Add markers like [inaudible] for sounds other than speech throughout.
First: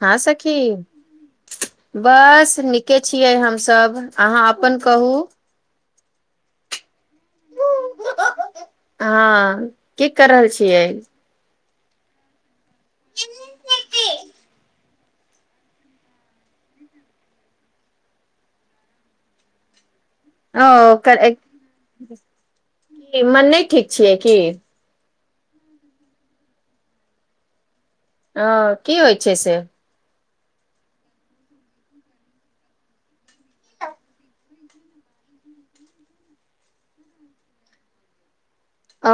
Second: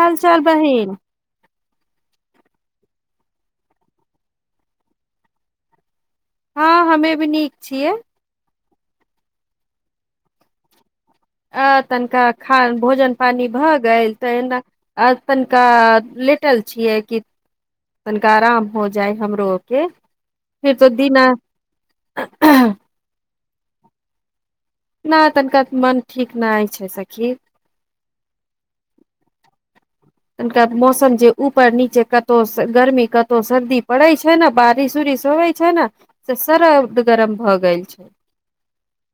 हाल हँ चाल सखी बहिन बस नीके छियै हम सभ अहाँ अपन कहू। हँ हमे भी नीक छियै। हँ कि कर रहल छियै आ तनिका खान भोजन पानि भऽ गेल तहिना। आ तन कऽ लेटल छियै कि तनिका आराम हो जाइ हमरो के फिर तो ओ दीना कि मन नहि ठीक छियै कि नहि तनिका मन ठीक नहि हाय छै सखी। ह कि होइ छै से तनिका मौसम जे ऊपर नीचे कतौ गर्मी कतौ सर्दी पड़े छै ने बारिश उरिश होय। [unintelligible] तऽ सरद गरम भऽ जाए छै ओ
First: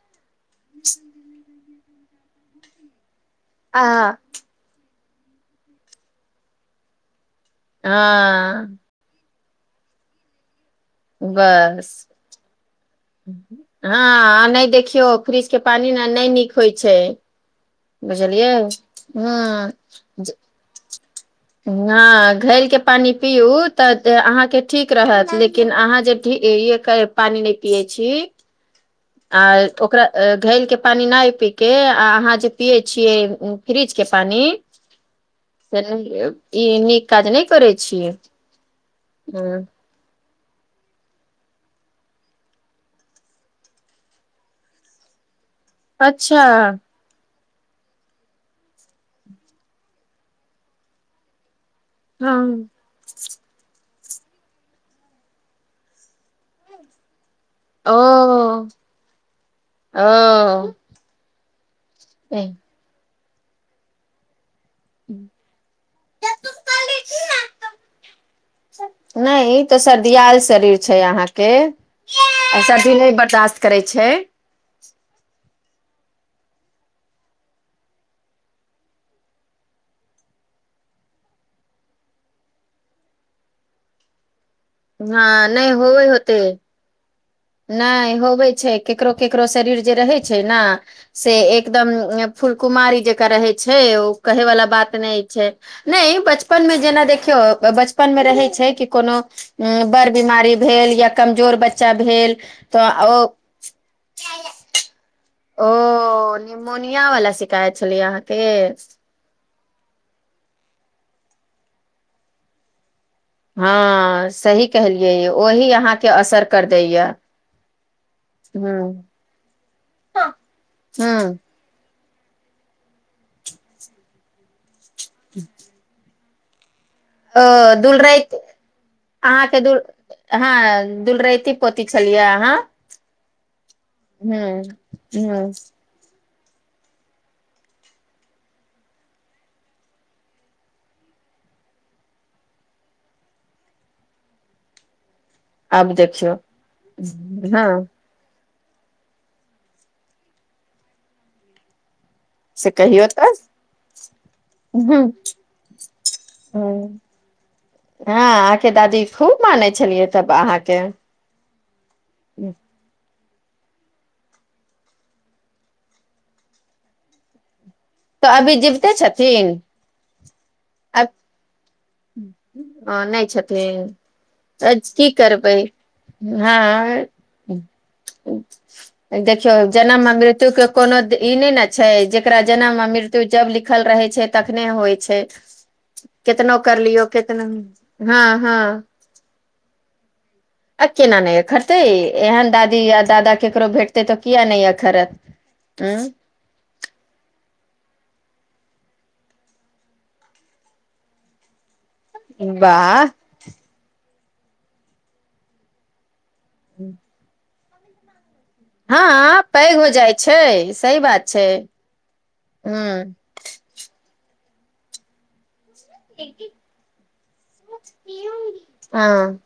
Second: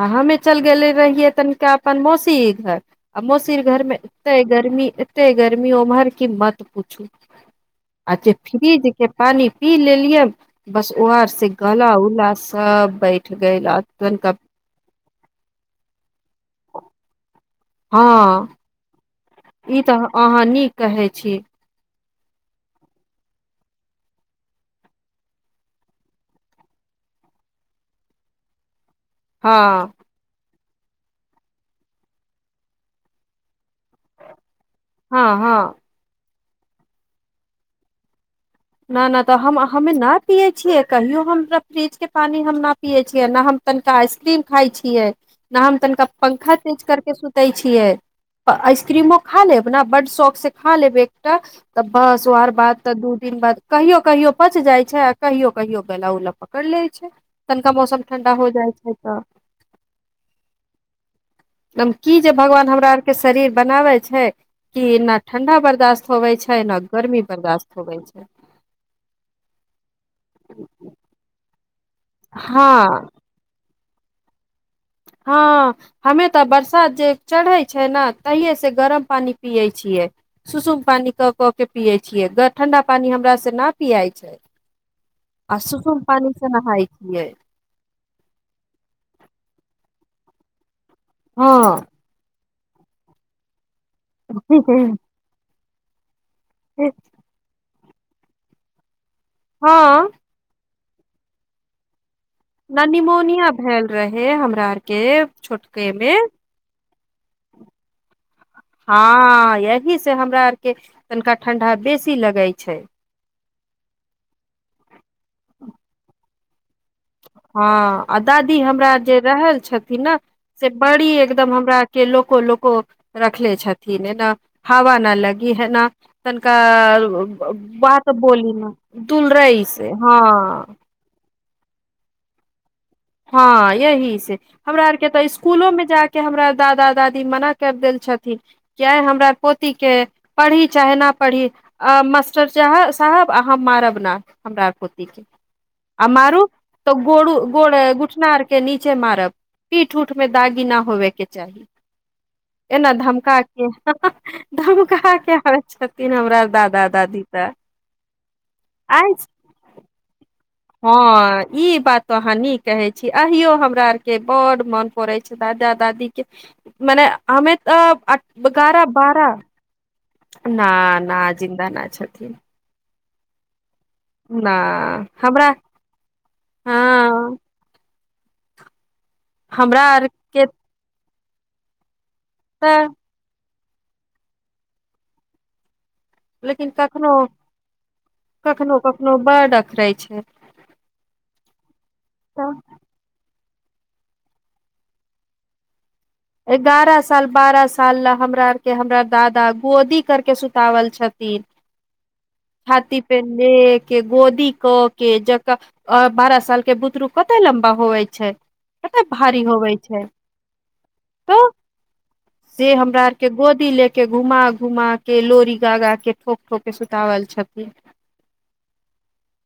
आ हमे चल गेले रहियै तनिका अपन मौसी घर आ मौसी घर आ म एते गर्मी एते गर्मी उम्हर कि मत पूछू अच्छे हँ फ्रिज के पानि पी लेलिये बस उहा से बस गला उला सभ बैठ गईल हँ नहि देखियौ। फ्रिज के पानी ने नहि नीक होइ छै बुझलियै हँ ह तऽ अहाँ नीक कहै छी नय घैल के पानि पियू तऽ अहाँकेँ ठीक रहत लेकिन अहाँ जे पानि नहि पिए छी आ हँ ओकरा घैलके पानि नहि पी के आ अहाँ जे पियै छियै फ्रिज के पानि हँ हँ ई नीक काज नहि करै छीये ना तऽ हम आहा हमे नहि पियऐ छियै कहियो हम सभ फ्रिज के पानि हम नहि पियऐ छियै नहि हम तनिका आइस क्रीम खाय छियै न हम तनिका अच्छा पंखा तेज क सुतै छियै आइसक्रीमो खा लेब ने बड़ शौख से खा लेब एकटा [unintelligible] तऽ बस आकार हँ बाद से दू तीन बेर कहियो कहियो पचि जाइत छै आ कहियो कहियो गल्ला उला पकड़ि लैय छै तनिका मौसम ठण्डा हो जाइ छै त अ ई जे भगवान हमरा आर के शरीर बनाबै छै कि ना ठंडा बर्दाश्त होवे छै न गर्मी बर्दाश्त होवे छै। नहि ई तो सर्दी आल शरीर छै अहाँकेँ आ हँ सर्दी नहि बर्दाश्त करै छै। हँ। हमे तऽ बरसात जे चढ़ै छै ने तहिये से गरम पानि पियै छियै। सुसुम पानि कऽ के पियै छियै ठण्डा पानि हमरा सँ नहि पियाइ छै। हँ आ नहि सुसुम होबे पानी होते से नहाय छियै। नहि होबै छै केकरो केकरो शरीर जे रहै छै ने से हँ एकदम फुलकुमारी जेका रहै छै ओ कहे वला बात नहि छै नय बचपन मे जेना देखियौ बचपन मे रहै छै कि कोनो हँ बर बीमारी भेल या कमजोर बच्चा भेल। ह तऽ ओ निमोनिया भेऽल रहे हमरा आरके ओ छोटके मे निमोनिया वला शिकायत छलै अहाँ हँ यही से हमरा आर के तनिका ठंडा बेसी लगै छय हँ सही कहलिय यै ओही अहाॅंके असर कर देै या हँ आ दादी हमरा जे रहल छथिन न से ह बड़ी एकदम हमरा के लोको - लोको रखले छथिन्ह ऐना हवा न लगी हेना तनिका ब ओ ब बात दुलराति बोली न तूलरै से हँ दुलरैतीन पोती छलियै आहाँ हँ यही से हमरा आर के तऽ हूँ स्कूलो में जा के हमरा दादा - दादी मना कर देल छथि जे हमरा पोती के पढ़ी चाहे न पढ़ी आ मास्टर चाहे साहब अहाॅं मारब नै हमरा पोतीके आब आ देखियौ मारु त गोरु गोरे हँ घुटना आर के नीचे मारब पीठ उठ मे दागी न होबे के चाही से एना कहियौ तऽ धमकाइ के हॅं हाॅं हूँ धमका के आबै छथिन हमरा दादा- दादी के हाॅं अहाँके दादी खूब माने छलियै तब अहाँके हँ ई बात त अहाॅं नीक कहै छी अहियो हमरा आरके बड मन पड़ै छै दादा दादीके मन्ने हम्मे तऽ अठ तऽ अभी एगारह जीविते बारह छथिन ना ना जिन्दा न छथिन हॅं नै छथिन ना एछ की हमरा करबै हाय हँ देखियौ हमरा जनम आर आ मृत्यु के कोनो द ई नय न छै जेकरा जनम आ तऽ मृत्यु जब लिखल रहै छै तखने होइ छै केतनो लेकिन कर लियौ कखनो केतनो हँ हँ कखनो कखनो [unintelligible] छै आ केना नय एखरतै तऽ एहन दादी या दादा केकरो भेट तै त किया नय अखरत एगारह साल बारह साल ल हमरा आर के हमरा दादा गोदी करके सुतावल छथि छाती वाह पे लेके गोदी कऽ के जकऽ अ बारा बारह साल के बुतरू कतेय लम्बा होवै छै कते हाॅं भारी पैघ होवे होय छै जाइ छै सही बात छै तऽ से हमरा हूं आर के गोदी ले के घूमा - घुमा के लोड़ी गा - गा के ठोक - ठोक के सुतावल छथिन आं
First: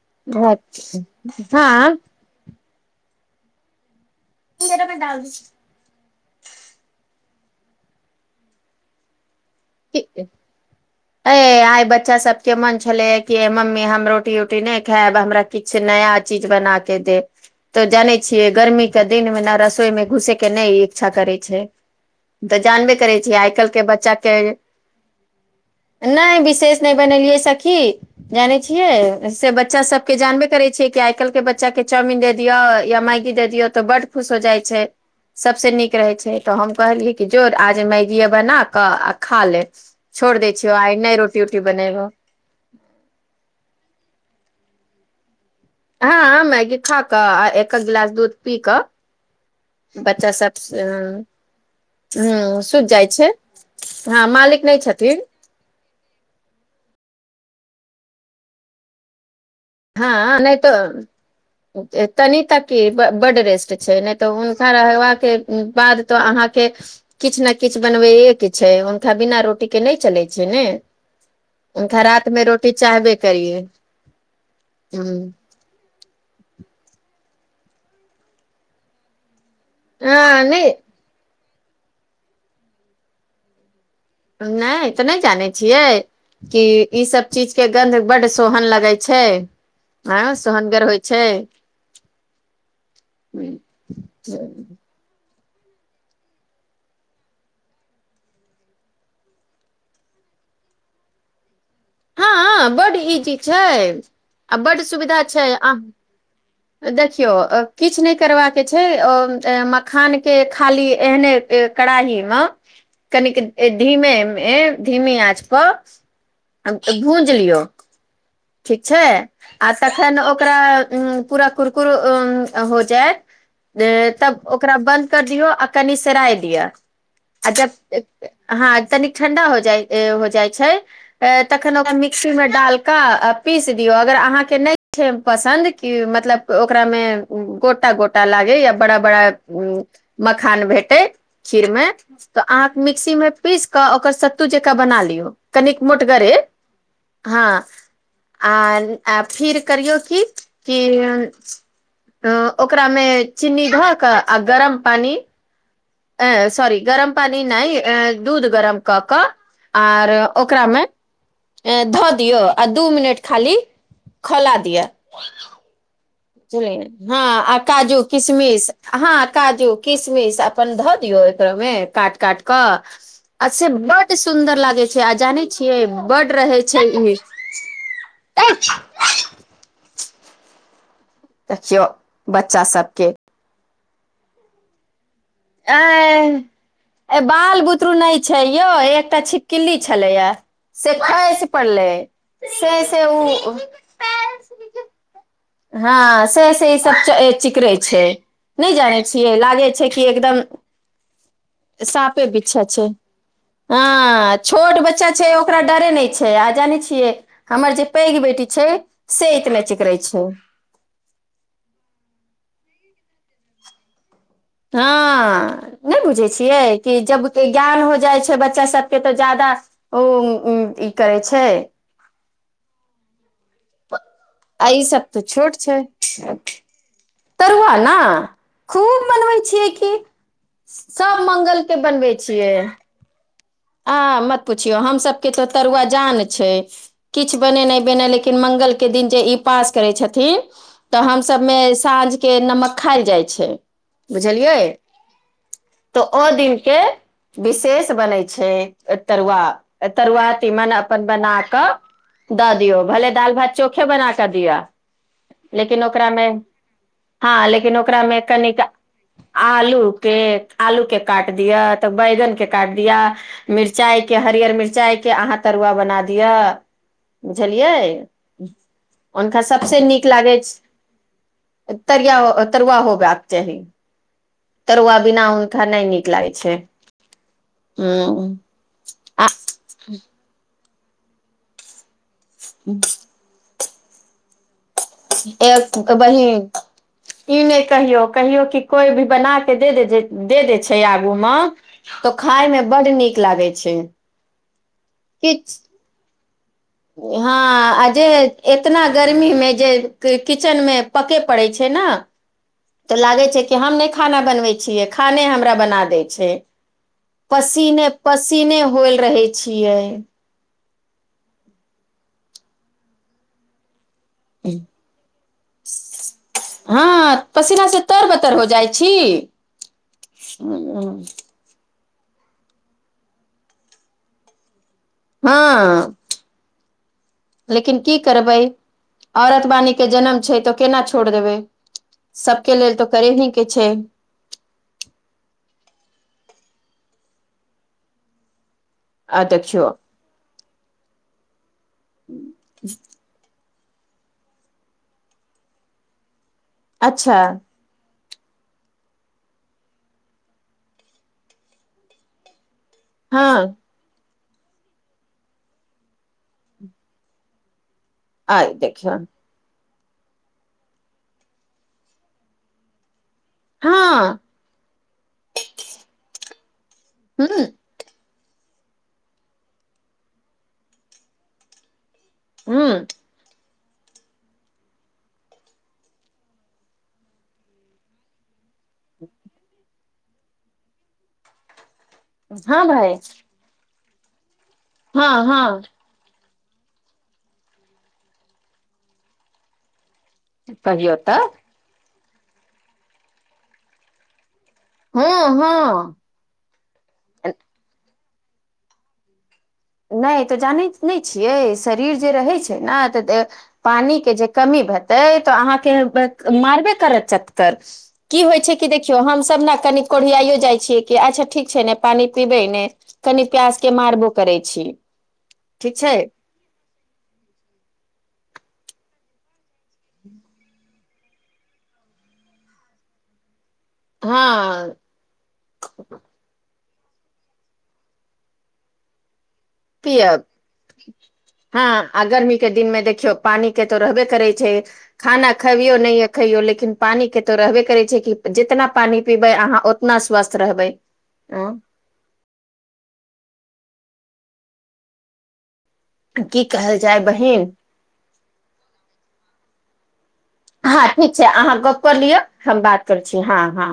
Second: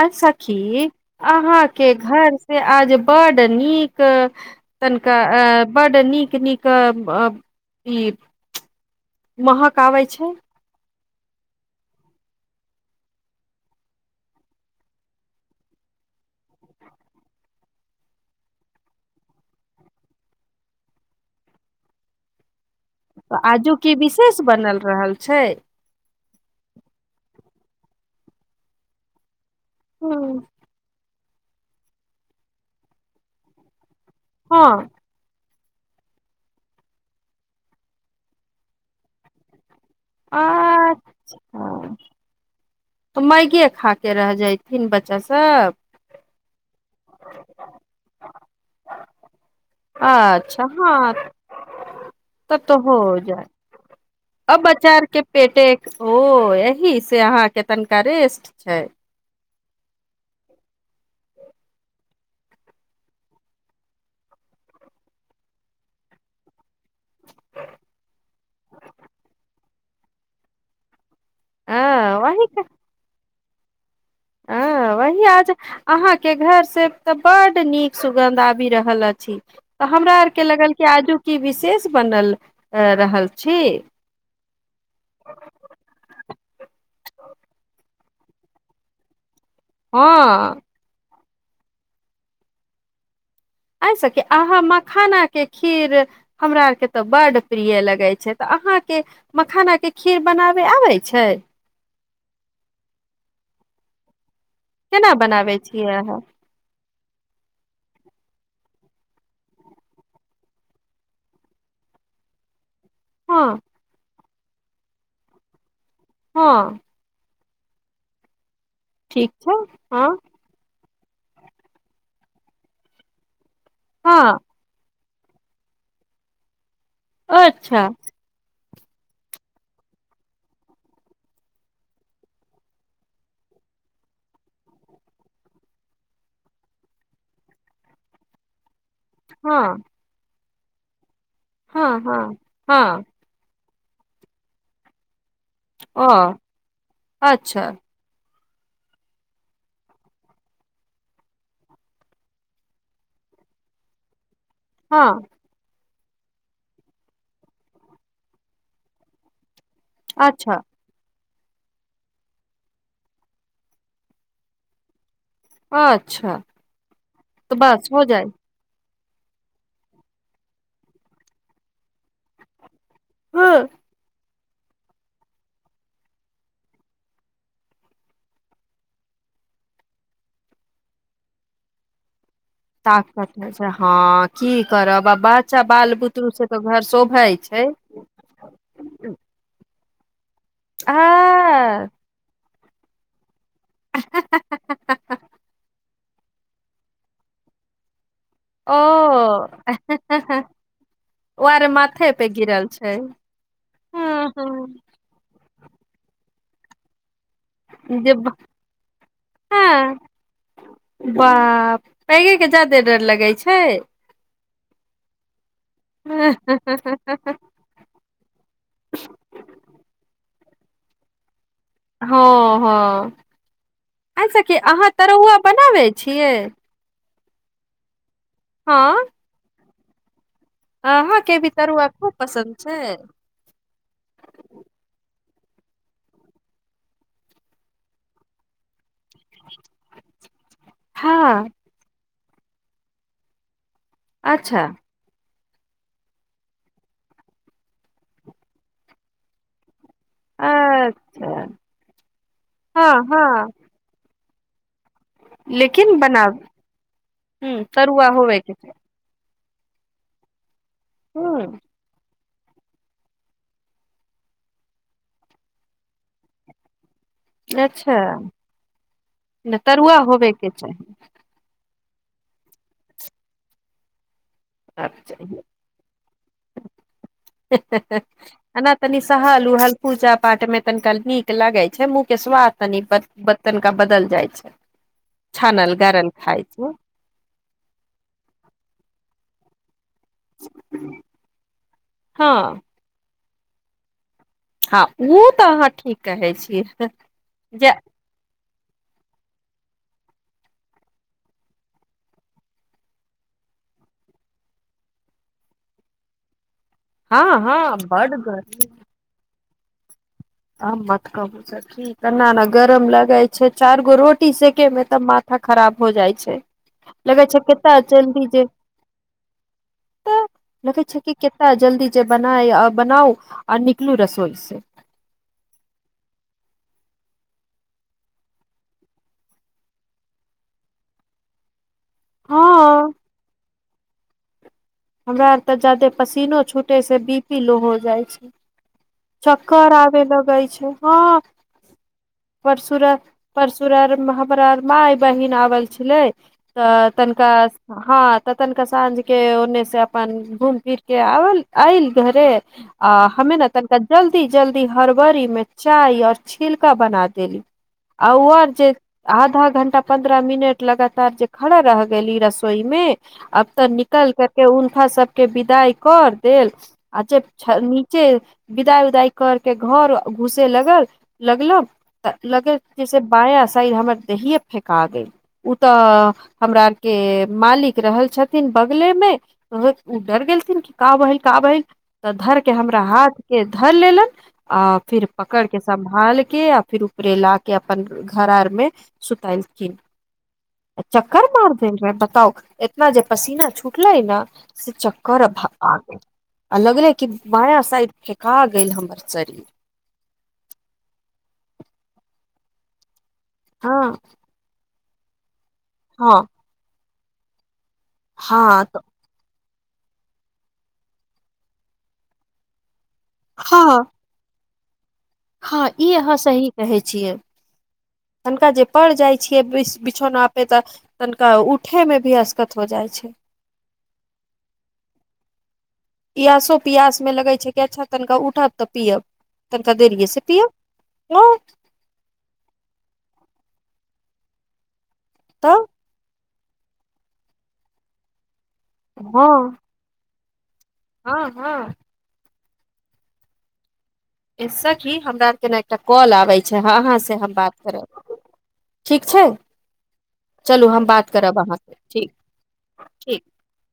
आ सखी अहाँके हँ घर से आज बड नीक तनिका आ बड्ड नीक - नीक आ अ [unintelligible] महक आबय छै आय बच्चा सबके मन छल्ले अय की आय मम्मी हम रोटी उटी नै खायब हमरा किछ नया चीज बना के देब तऽ जानै छियै गर्मी के दिन मे न रसोई मे घुसेके नै इच्छा करै छै तऽ जानबे करै छियै आइ काइल्ह के बच्चा के ल छै नैह बिशेष ने बनेलियै सखी जानै छियै सेब बच्चा सभके हूँ जानबे करै छियै कि आइ काइल्हके बच्चाके चाउमिन देऽ दिअ या मैगी दऽ दियौ तऽ बड़ खुव हो जाइ छै। हँ सभसे नीक रहै छै तऽ हम कहलियै कि जो आज मैगीये बना कऽ आ खा ले छोड़ दऽ छिय आ नहि रोटी उोटी बनेबो मैगिये खाके रह जयथिन बच्चा सभ हँ मैगी खा कऽ आ एखक गिलास दूध पीकऽ बच्चा सभ अच्छा ह हँ तब हा तऽ सुज हो जाइ छै जाय हँ अब मालिक नहि बच्चा आर छथि के पेटे ओ यह से अहाँकेँ तनिका रेस्ट छै हँ नहि तऽ। तनी तक कि बड़ रेस्ट छै नहि तऽ हुनका रहबाक के बाद तो अहाँकेँ किछु ने किछु बनबैए के छै हुनका बिना रोटी के नहि चलै छै ने। ह हनका रात मे वही रोटी चाहबे करियै वही आज अहाँकेँ घर से तऽ बड नीक सुगन्ध आबि रहल अछि तऽ हमरा आर के हँ लगल नहि क आजू कि विशेष बनल रहल छी नहि तऽ नहि जानै छियै। कि इ सभ चीज के गन्ध बड्ड सोहन लगे छै ह हँ सोहनगर होइ छै एहिसँ कि अहाँ मखानाके खीर हमरा आरके तऽ बड प्रिय लगै छै तऽ अहाँकेँ मखाना के खीर बनाबे आबै छै। हँ बड़ इजी छै आ बड़ केना सुविधा छै बनाबै आ छियै अहाँ देखियौ किछु नहि करबाक छै मखानके खाली एहने। कड़ाही मे कनिक हँ धीमे मे धीमे आँच पर हँ भूज लियौ ठीक छै छै आ हँ तखन ओकरा पूरा कुरकुर हो जायत हँ तब ओकरा बन्द कर दियो आ कनि सराय दिआ जब अच्छा ह तनिक ठण्डा हो जाइ हो जाइ छै तखन ओकरा मिक्सीमे डाल कऽ आ पीस दियौ अगर अहाँकेँ नहि छै पसन्द कि मतलब ओकरा मे गोटा गोटा लागे या बड़ा बड़ा। हँ माखान भेटे खिर मे हँ हँ अहाँ हँ मिक्सी मे पीस कऽ ओकर सत्तू जक बना लियौ कन ओ मोटगरे ह अच्छा आ फिर करियौ कि ओकरा मे चीनी धऽ कऽ आ गरम हँ। सारी गरम पानी नहि दूध गरम कऽ कऽ आर अच्छा ओकरा मे धऽ दियौ आ दू मिनट खाली खोला दिआ अ सुलिय ह आ काजू जाइ किसमिश ह काजू किशमिश अपन धऽ दियौ एकरोमे काट काटि कऽ हँ आ बड़ सुं सुन्दर लागे छै आ जाने छियै बड़ रहे छै ई [unintelligible] छिय बच्चा ताकत छै हँ कि करब बाबा अच्छा बाल बुतरु ए से तऽ घर ए शोभैत बाल छै। बुतरू नहि छै यौ एकटा छिकक्ली छलै या से खाएस आ पड़ले से सँ ओ [unintelligible] हँ से से ई सभ चिकरे छै नहि ओ जानै छियै लागै छै कि एकदम। ओ आर माथे सापे पे पीछा गिरल छै ह हँ हँ छोट बच्चा छै ओकरा डरे नहि छै आ जानै छिये हमर जे पैघ बेटी छै से इतने चिकरे हँ छै। बाप पैघेके जायदे डर लगैत छै ह नहि बुझै हँ छियै कि जब। के ज्ञान हो जाइ छै बच्चा सभके तऽ जादा उ ई करे छै हँ हँ अच्छा कि आ ई अहाँ सब तऽ तरौआ छोट छै बनाबै छियै तरुआ न खूब हँ मनबै छियै कि सभ अहाँके भी मंगल के तरुआ बनबै खूब छियै पसन्द छै आ मत पुछियौ हमसभके तो तरुआ जान छै किछु बने नहि बने लेकिन मंगल। के दिन जे ई पास करै छथिन तऽ हम हँ सझमे साँझ के नमक खायल जाइ छै बुझलियै। अच्छा तऽ ओ दिनक के विशेष बनै छै तरुआ। तरुआ तीमन अपन बना अच्छा कऽ दऽ दियौ हँ भले दाल हँ भात चोख। बना कऽ दिया लेकिन ओकरा मे हँ ह लेकिन तरुआ ओकरामे होबे के कनिका चाही आलू के आलू के काट दिया ह तऽ बैगन के काट दिआ मिरचाइके हरियर मिरचाइके अहाँ तरुआ बना दिआ बुझलियै अच्छा हुनका सभसँ तरुआ नीक होबे लागै के छै। तरिया तरुआ होब चाही। तरुआ बिना चाही हुनका नहि नीक लागै छै एना तनि आ सहल उहल पूजा पाठ मे तनिका नीक लगै छै मुँह के स्वाद तनि बतनि का बदल जाइ छै छानल एह गड़ल बहिन खाय छै ई नहि कहियो कहियो कि कोइ भी बना के दे जे दे देय छै आगू मे तऽ हँ खाय मे बड़ नीक लागै छै हँ ओ तऽ किछ अहाँ ठीक कहै छियै हँ आ जे। एतना गर्मीमे जे किचेनमे पकेय पड़ैत छै न तऽ लागै छै कि हम नहि खाना बनबै छियै, खाने हमरा बना दै छै हँ हँ पसीने बड गर्मी पसीने होएल रहे छियै आ मत कहबू ठना ने गरम लगाय छै चार गो रोटी। [unintelligible] सके में तब माथा खराब हो जाइ छै हँ लगे छै पसीना केता से तर जल्दी बतर हो जे जाइ छी [unintelligible] तऽ लगे छै कि केता जल्दी जे बनाए अ बनाउ आ निकलू रसोई से हँ लेकिन की करबै [inaudible] औरत वाणी केँ जनम छै तऽ केना छोड़ देबै हँ सब केँ लेल तऽ करेही केँ छै हमरा आर तऽ जायदे पसीनो छूटै छै बी पी लो हो जाइ छै आ देखियौ चक्कर आबै लगए छै हँ परसुरा परसुरार हमरा माय बहिन आबल छलै तऽ अच्छा तनिका हँ तऽ तनिका साँझ केँ ओने से अपन घूम फिर केँ आबल आयल घरे आ हँ हमे ने तनि तऽ जल्दी जल्दी हरबरी में चाय और छिलका बना देली आ उहेब आइ जे देखियौ आधा घण्टा पंन्द्रह मिनट लगातार जे खड़ा रह गेली रसोई में आब तऽ हँ निकल केँ के हुनका सबके विदाई कर देल आ जब ह छ जे नीचे बिदाइ उदाई करके घर घुसे लगल लगलों तऽ ह लगेत जे से बायाँ साइल हमर देहिए फेका गेल उ तऽ हमरा आर केँ मालिक रहल छथिन बगले मे। बहुत डर गेलथिन कि काभइल काभइल तऽ धर केँ हँ हमरा भाय हाथ केँ धर लेलन आ फिर हँ पकड़ केँ हँ सब मलिक आ फिर ऊपरे ला के अपन घर आर मे सुतेलखिन। कहियौ चक्कर तऽ मार दे रह बताउ एतना जे पसीना छुटलेै न से चक्कर हँ भा हँ आगेल। आ लगले कि बाया साइड फेका गेल हमर शरीर। नहि तऽ जानैत नहि छियै शरीर जे रहै छैय न तऽ हँ पानी केँ जे कमी भैतै तऽ हँ अहाँकेँ मारबे करत चत्कर की होइ छैय हँ कि तऽ देखियौ हमसभ न कनि कोढ़ियाइयो जाइ छियै कि अच्छ ठीक छैय ने पानी पीबै नइ। कनि प्यास केँ हँ मारबो करै अछि। हँ ई अहाँ सही कहै छियै। तनिका जे पड़ जाइ छियै विष बिछौना पे तऽ तनिका उठे मे भी असकत हो जाइ छैय। हँ [inaudible] पियासो पियास मे लगै छैय कि अच्छ तनिका उठब तब पियअब। तनिका देरीय से पियब। [unintelligible] हँ आ गर्मी के दिन में देखियो पानी के तो रहबे करे छैय खाना तऽ खेबियो नहि य खैयौ लेकिन पानी केँ तऽ रहबे करै छैय कि जितना पानी पीबै हँ अहाँ उतना स्वस्थ रहबै। हँ अं, हँ सखी हमरा आर के ने एकटा कॉल आबै की छैय ह कहल अहाँ जाय से हम बहिन बात करब। ठीक छैय [inaudible] चलू हम हँ बात ठीक छै करब अहाँ अहाँसँ गप कऽ ठीक लिअ हम बात करै [inaudible] छी ठीक। हँ हँ